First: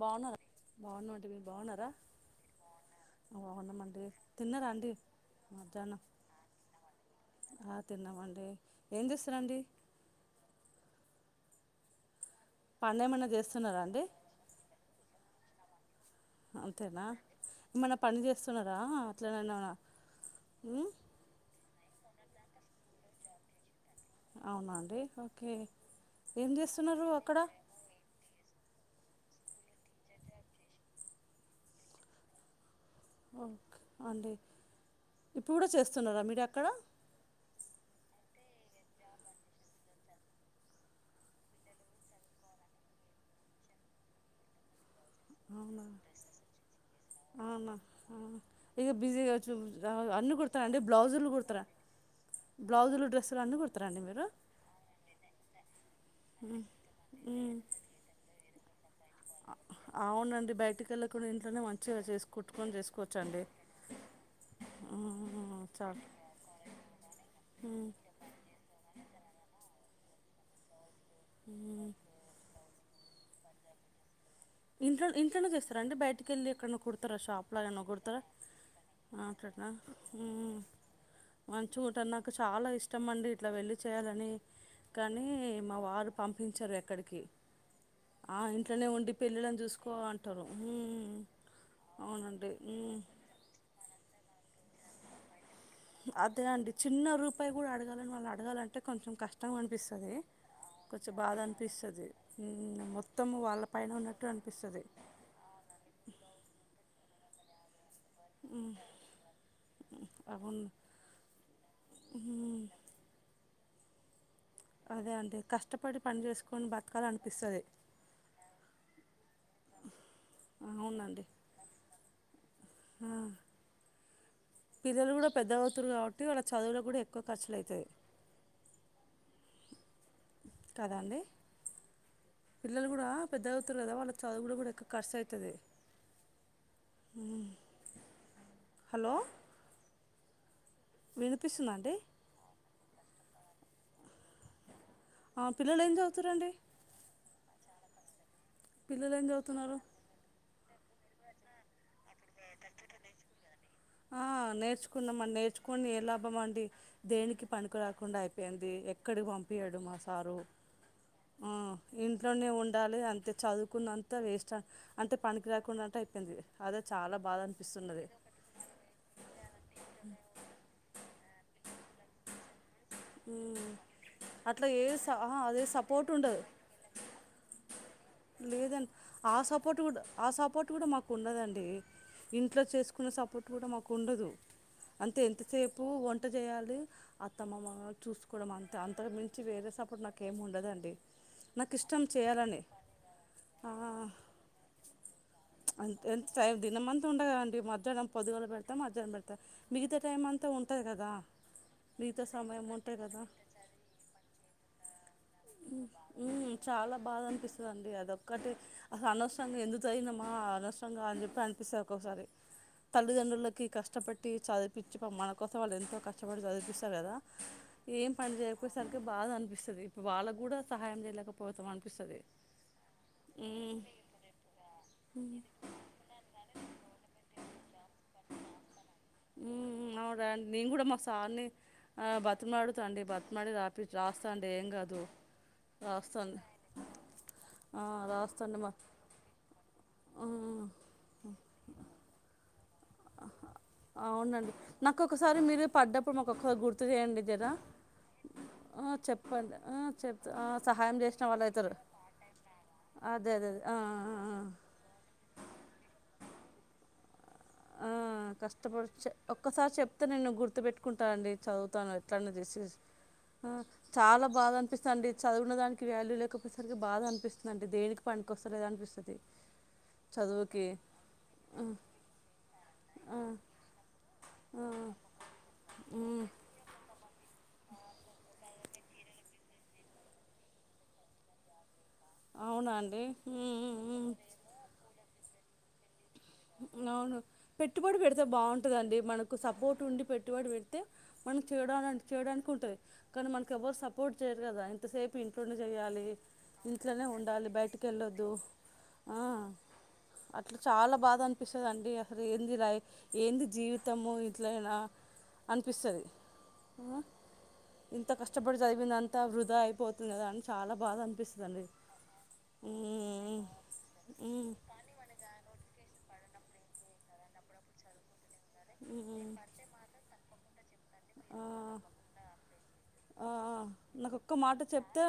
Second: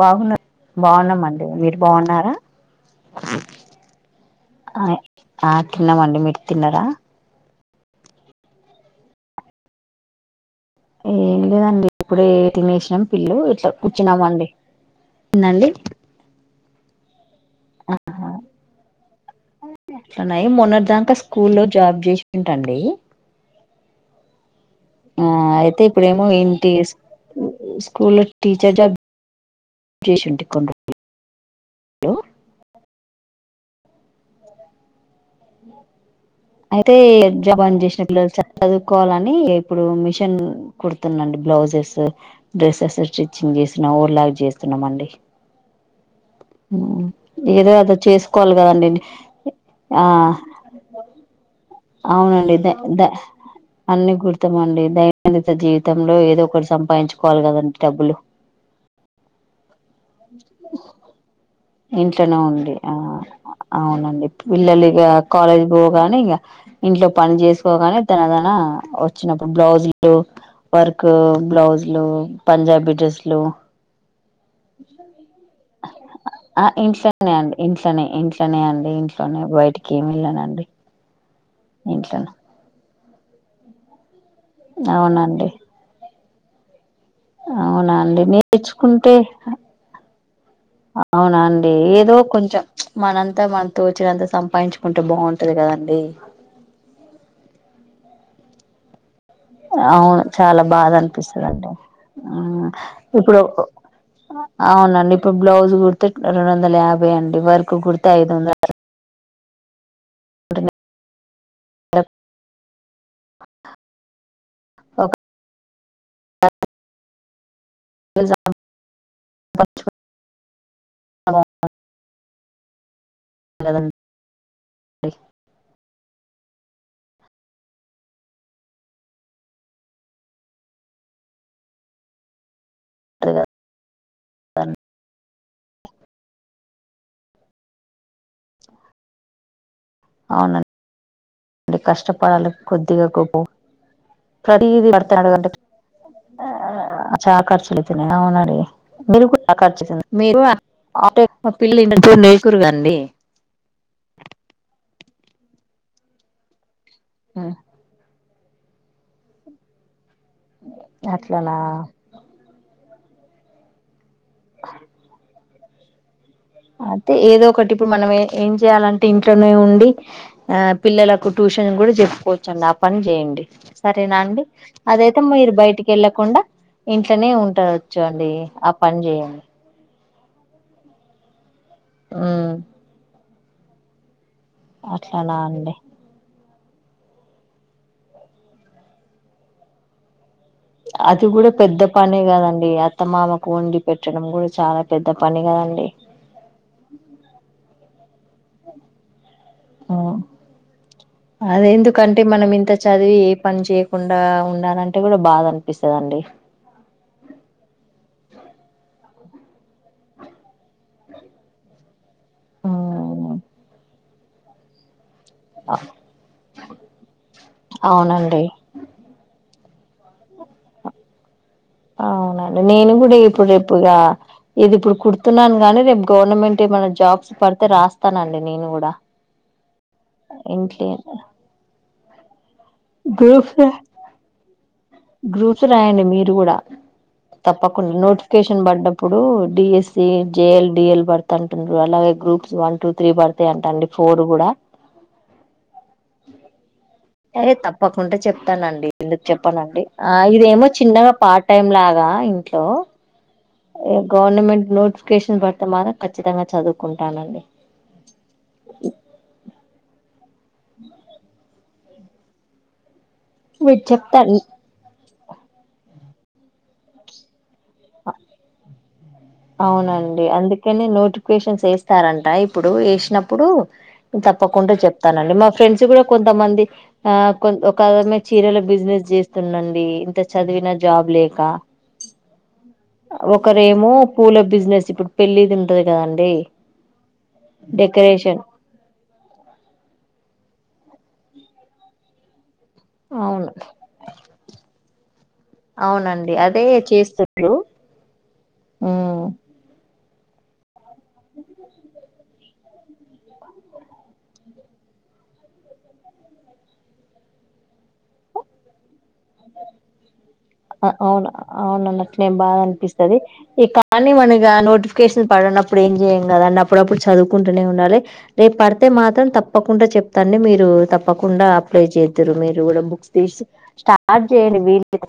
బాగున్న బాగున్నామండి మీరు బాగున్నారా బాగున్నామండి తిన్నారా అండి ఆ మధ్యాహ్నం తిన్నామండి మీరు తిన్నారా ఆ తిన్నామండి ఏం చేస్తారండి ఏంలేదండి ఇప్పుడే పని తినేస్నాం ఏమన్నా పిల్లలు ఇట్ల చేస్తున్నారా కూర్చున్నాం అండి ఎందండీ అంతేనా ఏమన్న పని చేస్తున్నారా అట్లానన్నాన ఇట్లనే మొన్నటి మ్ దాకా స్కూల్లో జాబ్ జేస్కుంటాండి అవునా అండి ఆ ఓకే అయితే ఇప్పుడేమో ఏం ఇంటి చేస్తున్నారు అక్కడ స్కూ స్కూల్లో టీచర్ జాబ్ చేసుంటి కొన్ని రోజులు ఓకే అండి ఇప్పుడుకూడా చేస్తున్నారా మీ అయితే జబాన్ జెష్ ల చదువుకోవాలని ఇప్పుడు మిషన్ కుడుతున్నన్డి బ్లౌజెస్ డ్రెస్సెస్ స్టిచ్చింగ్ చేస్తున్నాం ఓర్లాక్ చేస్తున్నాం అండి అవునా ఆ ఉన్న ఏదో అదో చేసుకోవాలి కదండి ఇక బిజీ ఆ అన్నీ కుడతారా అండి బ్లౌజులు కుడతరా అవునండి ద ద కుడతారా అండి అన్ని మీరు కుడ్తామండి దైనందిత జీవితంలో ఏదో ఒకటి సంపాదించుకోవాలి కదండి డబ్బులు అ అవునండి బయటికి వెళ్ళకుండా ఇంట్లోనే మం ఇంట్లోనే ఉండి ఆ అవునండి పిల్లలు ఇక కాలేజ్ చాలు పోగాని ఇంక ఇంట్లో పని చేసుకోగాని దనదన వచ్చినప్పుడు బ్ బ్లౌజ్ లు వర్క్ బ్లౌజ్లు పంజాబీ డ్రెస్ లు ఇంట్లో ఇంట్లోనే చేస్తార అండి బయటికెళ్ళి ఆ ఇంట్లోనే అండి ఇంట్లోనే ఇంట్లోనే అండి ఆ, ఇంట్లోనే బయటకి ఏం లేదండి మంచి గా కుట్టటం నాకు చాలా ఇష్టం ఇష్టంమండి ఇట్లా వెళ్ళి చేయాలని కానీ అవునండి మా వారు పంపించరు ఎక్కడికి అవునా అండి ఆ, ఇంట్లోనే ఉండి నేర్చుకుంటే పిల్లలను చూసుకో అంటారు ఉమ్, అవునా అండి ఏదో అవునండి కొంచెం ఉమ్. మనంతా మన తోచినంత సంపాదించుకుంటే బాగుం అదే అండి చిన్న రూపాయి కూడా అడగా వాళ్ళని అడగాంటే కొంచం కష్టం అనిపిస్తది అవును చాలా బాధ కొంచెం అనిపిస్తుందిండి అనిపిస్తది మొత్తం ఇప్పుడు వాళ్ళపైన ఉన్నట్టు అనిపిస్తది అవునండి ఇప్పుడు బ్లౌజ్ కుడితే రెండు వందల యాభై అండి ఎవరికి గుర్తు ఐదు వందలు అంటే అబను మ అ అదే అంటే కష్ట కష్టపడి పని యాభై చేసుకొని బతకాల అనిపిస్తుంది వేలు సంపాదించినా అవునండి బాగుంటది కదండి. పిల్లలు కూడా పెద్ద అవుతురు కాబట్టి వాళ్ళ చదువులో కూడా ఎక్కువ ఖర్చులు అవుతాయి కాదంండడి పిల్లలు కూడా పెద్ద అవుతారు కదా వాళ్ళ చదువు కూడా ఎకువ ఖర్చ అవుతుది హలో అవునండి వినిపిస్తుందండి కొద్దిగాకు పో ప్ర డుర్ ఆ, పిల్లలు ఏం చదువుతురండి అవును పిల్లలు ఏం బల్ర్చ చదువుతున్నారు మ ఆట మా పిల్ల ఇ లేకూరుగాండి ఆ నేర్చుకున్నాం నేర్చుకోని ఏ లాభం అండి దేనికి పనికికు రాకుండా అయిపో ంది ఎక్కడికి పంపించడు మా సారు ఆ అట్లలా ఇంట్లోనే ఉండాలి అంతే చదువుకున్నంత వేస్ట్ అంటే పనికిరా టై అయితే ఏదో ఒకటి ఇప్పుడు మనం ఏం చేయాలంటే ఇంకా ఉండి ఆ పిల్ల ఇకు ట్యూషన్ కూడా చెప్పుకోవచ్చ అండి పని చేయండి ఉమ్. సరేనా అండి అట్లా ఏ స అదైతే ఆ, మీరు అదే బయటికి సపోర్ట్ ఉండదు వెళ్ళకుండా ఇంట్లోనే ఉంటారు కూర్చోండి ఆ లేదండి పని ఆ చేయండి సపోర్ట్ కూడా ఆ సపోర్ట్ కూడా మాకు ఉండదండి ఉమ్ ఇంట్లో చేసుకున్న సపోర్ట్ కూడా మాకు ఉండదు అంతే అట్లానా అండి ఎంతసేపు ఒంటది చేయాలి. అత్తమ్మమ్మ చూసుకోవడం అంతే అంత మించి వేరే సపోర్ట్ నాకు కేమ్ ఉండదండి నాకు ఇష్టం చేయాలని కొత్త మామకు ఆ, వండి పెట్టడం కూడా చాలా పెద్ద పని కదండి. అంత ఎంత టైం దినమంతా ఉండదండి మధ్యాహ్నం పొద్దుగాల పెడుత మద్యహనం పెడుతా ఆ అదే ఎందుకంటే మిగతా మనం సమయం ఇంత ఉంటుంది చదివి కదా ఏ పని చేయకుండా ఉండాలంటే కూడా బాధ అనిపిస్తదండి ఉ చాలా బాధ అనిపిస్తుందిండి అది ఓకు ఒకటి అసలు అనవసంగా ఎందుకు చదివినమా అనవసంగా అని చెప్పి అనిపిస్తాది. ఒక్కొక్కసారి తల్లిదండ్రులకి కష్టపడి ది చదువు పిచ్చి పమ్మా కోసం వాళ్ళు ఎంతో కష్టపడి చదివిపిస్తారు. కదా ఏం పని అవునండి చేయకపోయేసరికి బాధ అనిపిస్త సరే వాళ్ళకు కూడా సహాయం చేయలేకపో అవునండి నేను కూడా ఇప్పుడు రేపు మ్మ్ ఇగ ఇది ఇప్పుడు కుడుతున్నాను. గానీ రేపు గవర్నమెంట్ ఏమనా జాబ్స్ పడితే రాస్తానండి నేను కూడా మ్మ్ అవునా అండి. నేను ఇంట్ కూడా మా సార్ని ఆ బాక్ బత్మాత అండి బర్త్ మడి రాపి రాస్త అండి ఏం కాదు గ్రూప్స్ రాయండి. మీరు రాస్తాండి కూడా ఆ తప్పకుండా రాస్తాండి నోటిఫికేషన్ మా పడ్డప్పుడు డిఎస్సి జేఎల్ ఆ డిఎల్ బర్త్ అంటురు. అలాగే గ్రూప్స్ వా అవునండి నాకు ఒకసారి మీరు పడ్డప్పుడు మాకుఒకసారి గుర్తు చేయండి. జరా అదే తప్పకుండా చెప్తానండి ఆ ఎందుకు చెప్పండి ఆ చెప్పనండి ఆ చెప్తా ఇదేమో సహాయం చిన్నగా చేసిన వాళ్ళు పార్ట్ టైం అవుతారు లాగా ఇంట్లో అదే అదే అదే. ఆ, ఏ ఆ, ఆ. గవర్నమెంట్ నోటిఫికేషన్ పడితే మార ఖచ్చితంగా చదువుకుంటానండి. ఆ కష్టపడి చ ఒక్కసారి చెప్తా నేను గుర్తు పెట్టుకుంటానండి చదువుతాను. ఎట్ల అన్న చేసిసి ఆ మీరు చాలా చెప్తాను బాధ అనిపిస్తడి చదువు ఉన్న దానికి వాల్యూ లేకపోయసరికి బాధ అనిపిస్ అవునండి చదువుకి అందుకనే ఆ, నోటిఫికేషన్స్ వేస్తారంట ఇప్పుడు ఆ, ఏసినప్పుడు ఆ. తప్పకుండా చెప్తానండి. మా ఫ్రెండ్స్ కూడా ఉమ్, కొంతమంది ఆ కొ ఒక ఆమె చీరల బిజినెస్ చేస్తుంది. అండి ఇంత చదివినా జాబ్ లేక అవునా అండి ఉమ్, ఉమ్, ఒకరేమో ఉమ్. పూల బిజినెస్ ఇప్పుడు పెళ్లి ది ఉంటది కదండి అవును పెట్టుబడి పెడితే డెకరేషన్ బాగుంటందండి మనకు సపోర్ట్ ఉండి పెట్టుబడి పెతే అయితే మనం చేయడా చేయడానికి ఉంటుంది కానీ అవును మనకి ఎవరు సపోర్ట్ చేయ్యరు కదా ే ప్పు ఇంట్లోండి చేయాలి అవునండి అదే ఇంట్లోనే ఉండాలి చేస్తుండ్రు బయటికి వెళ్ళొద్దు ఉమ్ అట్లా చాలా బాగా అనిపిస్తుందిండి అసలు ఏంది లై ఏంది జీవితము ఇట్లనా అనిపిస్తుంది ఇంత కష్టపడి చదివింది అంత వృధా అయిపోతుంది కదా చాలా బాధ అవును అనిపిస్తుందండి అవును అన్నట్ నేను బాగా అనిపిస్తుది ఈ కానీ మనగా నోటిఫికేషన్ పడినప్పుడు ఏం చేయ కద అండి అప్పుడప్పుడు చదువుకుంటూనే ఉండాలి రేపు పడితే మాత్రం తప్పకుండా చెప్తాండి మీ స ఆ తప్పకుండా అప్లై చేద్దారు మీరు కూడా బుక్స్ ఆ తీసి నాకు స్టార్ట్ ఒక్క మాట చేయడి చెప్తే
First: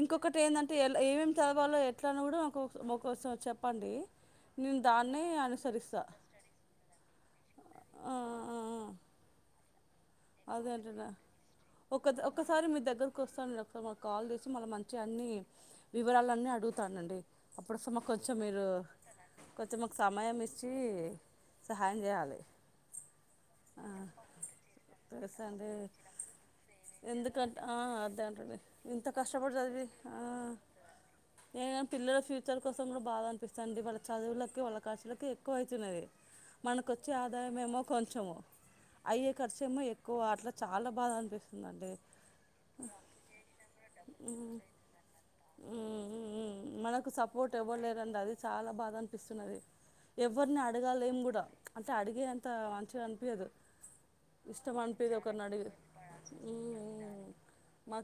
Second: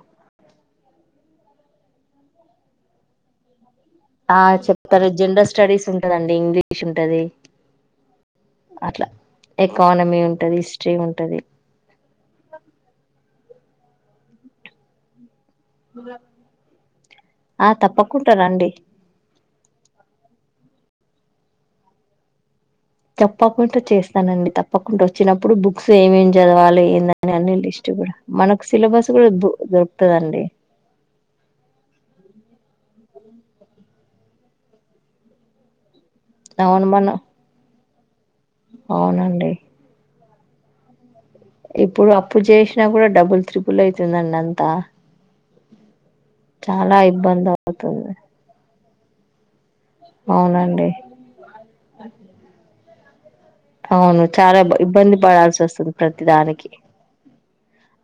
ఇంకొకటి ఏందంటే అ ఎ ఏమేమి చదవాలో ఎట్ అని కూడా ఒక ఒకసం చెప్ప ఆ చెప్తారు జనరల్ స్టడీస్ అనుసరిస్తా ఉంటదండి ఇంగ్లీష్ ఉంటది అట్లా ఎకానమీ ఉంటది హిస్టరీ అదేంటన్న ఉంటది ఒక ఒకసారి మీ దగ్గరకు వస్తాను సో మ కాల్ చేసి మళ్ళీ మంచిగా అన్నీ వివరాలన్నీ అడుగుతానండి ఆ అప్పుడుస మాకు తప్పకుండా కొంచెం మీరు రండి కొంచెం మాకు సమయం ఇస్త వచ్చి సహాయం చేయాలి తప్పకుండా చేస్తానండి తప్పకుండా తెలుసా వచ్చినప్పుడు అండి బుక్స్ ఏమేమి చదవాలి ఏందని అన్ని ఎందుకంటే లిస్ట్ కూడా అదే అంటండి మనకు ఇంత సిలబస్ కూడా బు కష్టపడు చదివి దొరుకుతదండి ఏ పిల్లల ఫ్యూచర్ కోసం కూడా బాగా అనిపిస్తుండి వాళ్ళ చదువులకి వాళ్ళ ఖర్ులకి ఎక్కువ అయితున్నది అవును మనకొచ్చే మనం ఆదాయం ఏమో చెమో అయఏ అవునండి కర్చు అట్లా చాలా బాగా అనిపిస్తుంది ఇప్పుడు అప్పుడు చేసినా కూడా డబుల్ త్రిబుల్ అయితు ందండి అంతా చాలా మనకు ఇబ్బంది సపోర్ట్ ఎవరు అవుతుంది లేరండి అది చాలా బాధ అనిపిస్తున్నది ఎవరిని అవునండి అడగాలి ఏం కూడా అంటే అడిగేంత మంచిగా పేదురు అవును చాలా ఇబ్బంది పడాల్సి అడిగి వస్తుంది ప్రతిదానికి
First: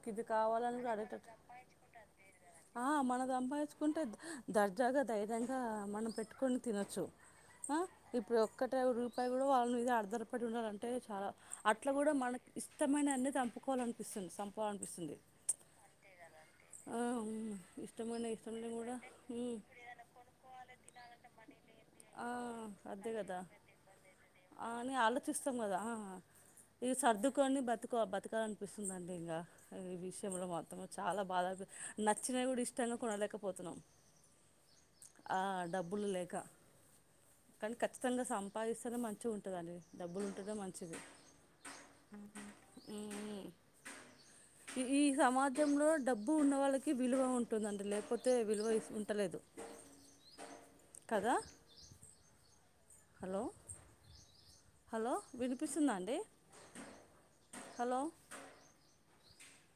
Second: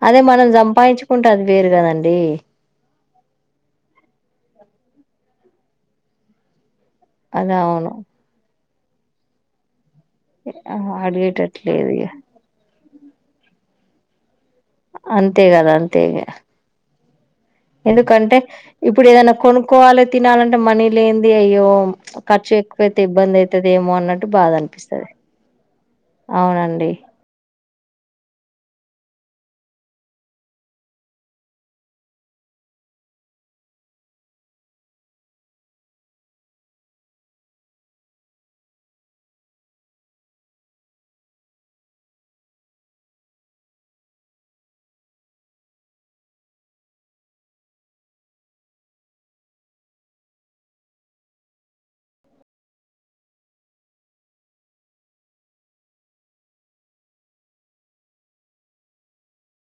అదే మనం ే సంపాదించుకుంటే అది వేరు కదండి ఆ మనది అంపాయిచ్చుకుంటే దర్జ రగగా ధైర్యంగా మనం పెట్టుకున తినొచ్చు అదే ఆ అవును ఇప్పుడు ఒక రూపాయి కూడా వాళ్ళ మీద అ ఆధరపడి ఉన్నాలంటే చాలా అడిగేటట్లేదు అట్లా ఇగ కూడా మనకు ఇ మొష్టమైననేదింపుకోవాలనిపిస్తుంది సంప బాగా అనిపిస్తుంది తేగదా అంతేగ అవును ఇష్టమైన ఎందుకంటే ఇష్టంలో కూడా ఇప్పుడు ఏదైనా ఉమ్ కొనుక్కోవాలి తినాలంటే మనీ లేని అయ్యో ఆ ఖర్చు ఎక్కువైతే అదే కదా ఇబ్బంది అవుతుది ఏమో అన్నట్టు బాధ ఆ, అని అనిపిస్తుంది ఆలోచిస్తాం కదా అవునండి ఎక్కువ బతకాల అనిపిస్తుందండి ఇంకా ఈ వియం మత్త చాలా బాధ నచ్చినవి కూడా ఇష్టంగా కొనలేకపోతున్నాం ఆ డబ్బులు లేక కానీ ఖచ్చితంగా సంపాదిస్తనే మంచి ఉంటుంది అని డబ్బులు ఉంటు మంచిది ఈ సమాజంలో డబ్బు ఉన్న వాళ్ళకి విలువ ఉంటుందండి లేకపోతే విలువ ఉంటలేదు కదా హలో హలో వినిపిస్తుందా అండి హలో